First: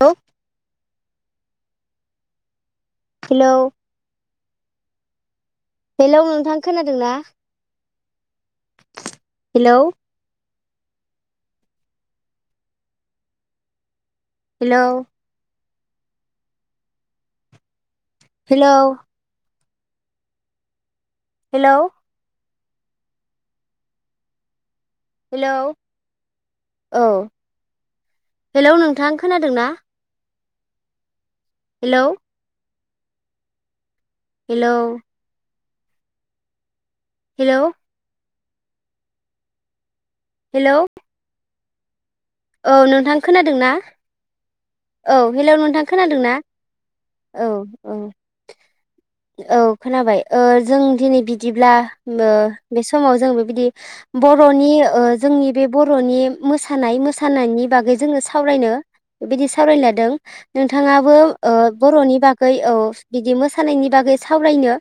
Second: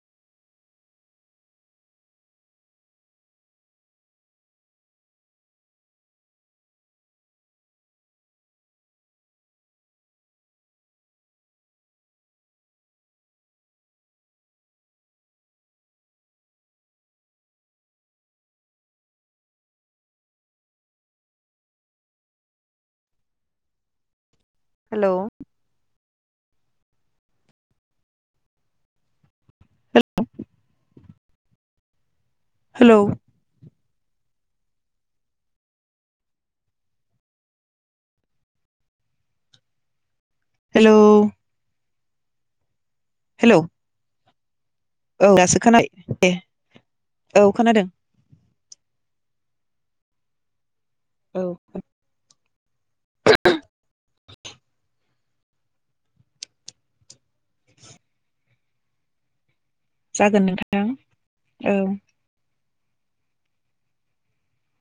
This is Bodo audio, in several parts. औ हेलौ हेलौ नोंथां खोनादों ना? Hello hello hello hello hello औ हेलौ नोंथां खोनादों ना? Hello hello hello hello hello औ नों थां खोनादों हेलौ ना? औ हेलौ दासो नोंथां खोनाबाय दे खोनादोंना? औ औ औ खोनाबाय ओ जों दिनै औ बिदिब्ला नो बे समाव जों बेबायदि बर'नि ओ जोंनि बे बर'नि मोसानाय मोसानायनि बागै जोङो सावरायनो बेबादिस सावरायलादों जागोन नोंथां नोंथाङाबो ओ औ बर'नि बागै औ बिदि मोसानायनि बागै सावरायनो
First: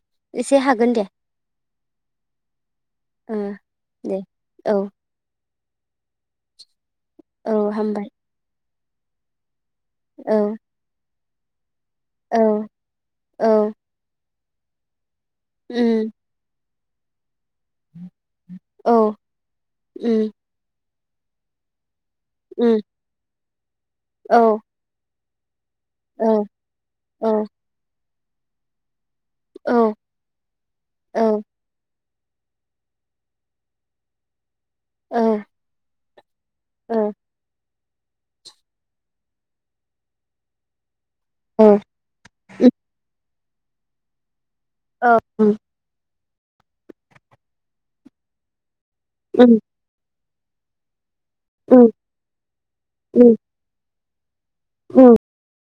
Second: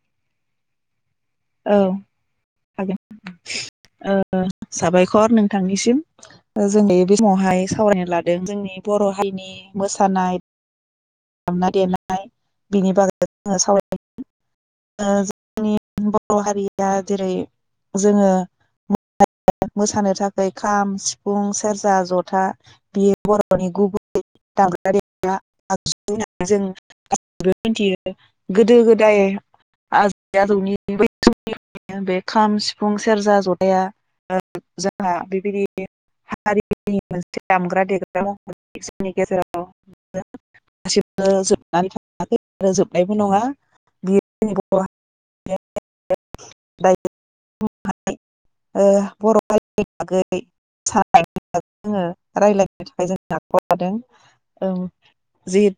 एसे हागोन दे औ हागोन ओ दे ओ औ साबायखर नों थांनिसिम ओ जोंनि बे औ समावहाय हामबाय सावरायनो लादों जोंनि बर' हारिनि मोसानाय औ दामनाय देनाय नाय औ बिनि बागै जोङो औ सावराय उम बर' हारि बा जेरै जोङो औ मोसानो उम थाखाय खाम, सि सिफुं, सेरजा, ज था उम बियो बर' गुबुन औ [inaudible] [inaudible] आगजु औ होननानै जों औ गासैबो मिथियो गोदो गोदो दाय औ आजै आजौनि बै औ बे खाम, सिफुं, सेरजा, जथाया जोंहा औ बेबायदि हारिनि औ मोनसे दामग्रा दे [unintelligible] गासिबो उम जोबनानै थाङाखै आरो जोबनायबो नङा बि औ उम [unintelligible] ओ बर' उम हारिनि बागै [unintelligible] जोङो रायजलायनो थाखाय जों उम आखायाव लादों औ जिहेतु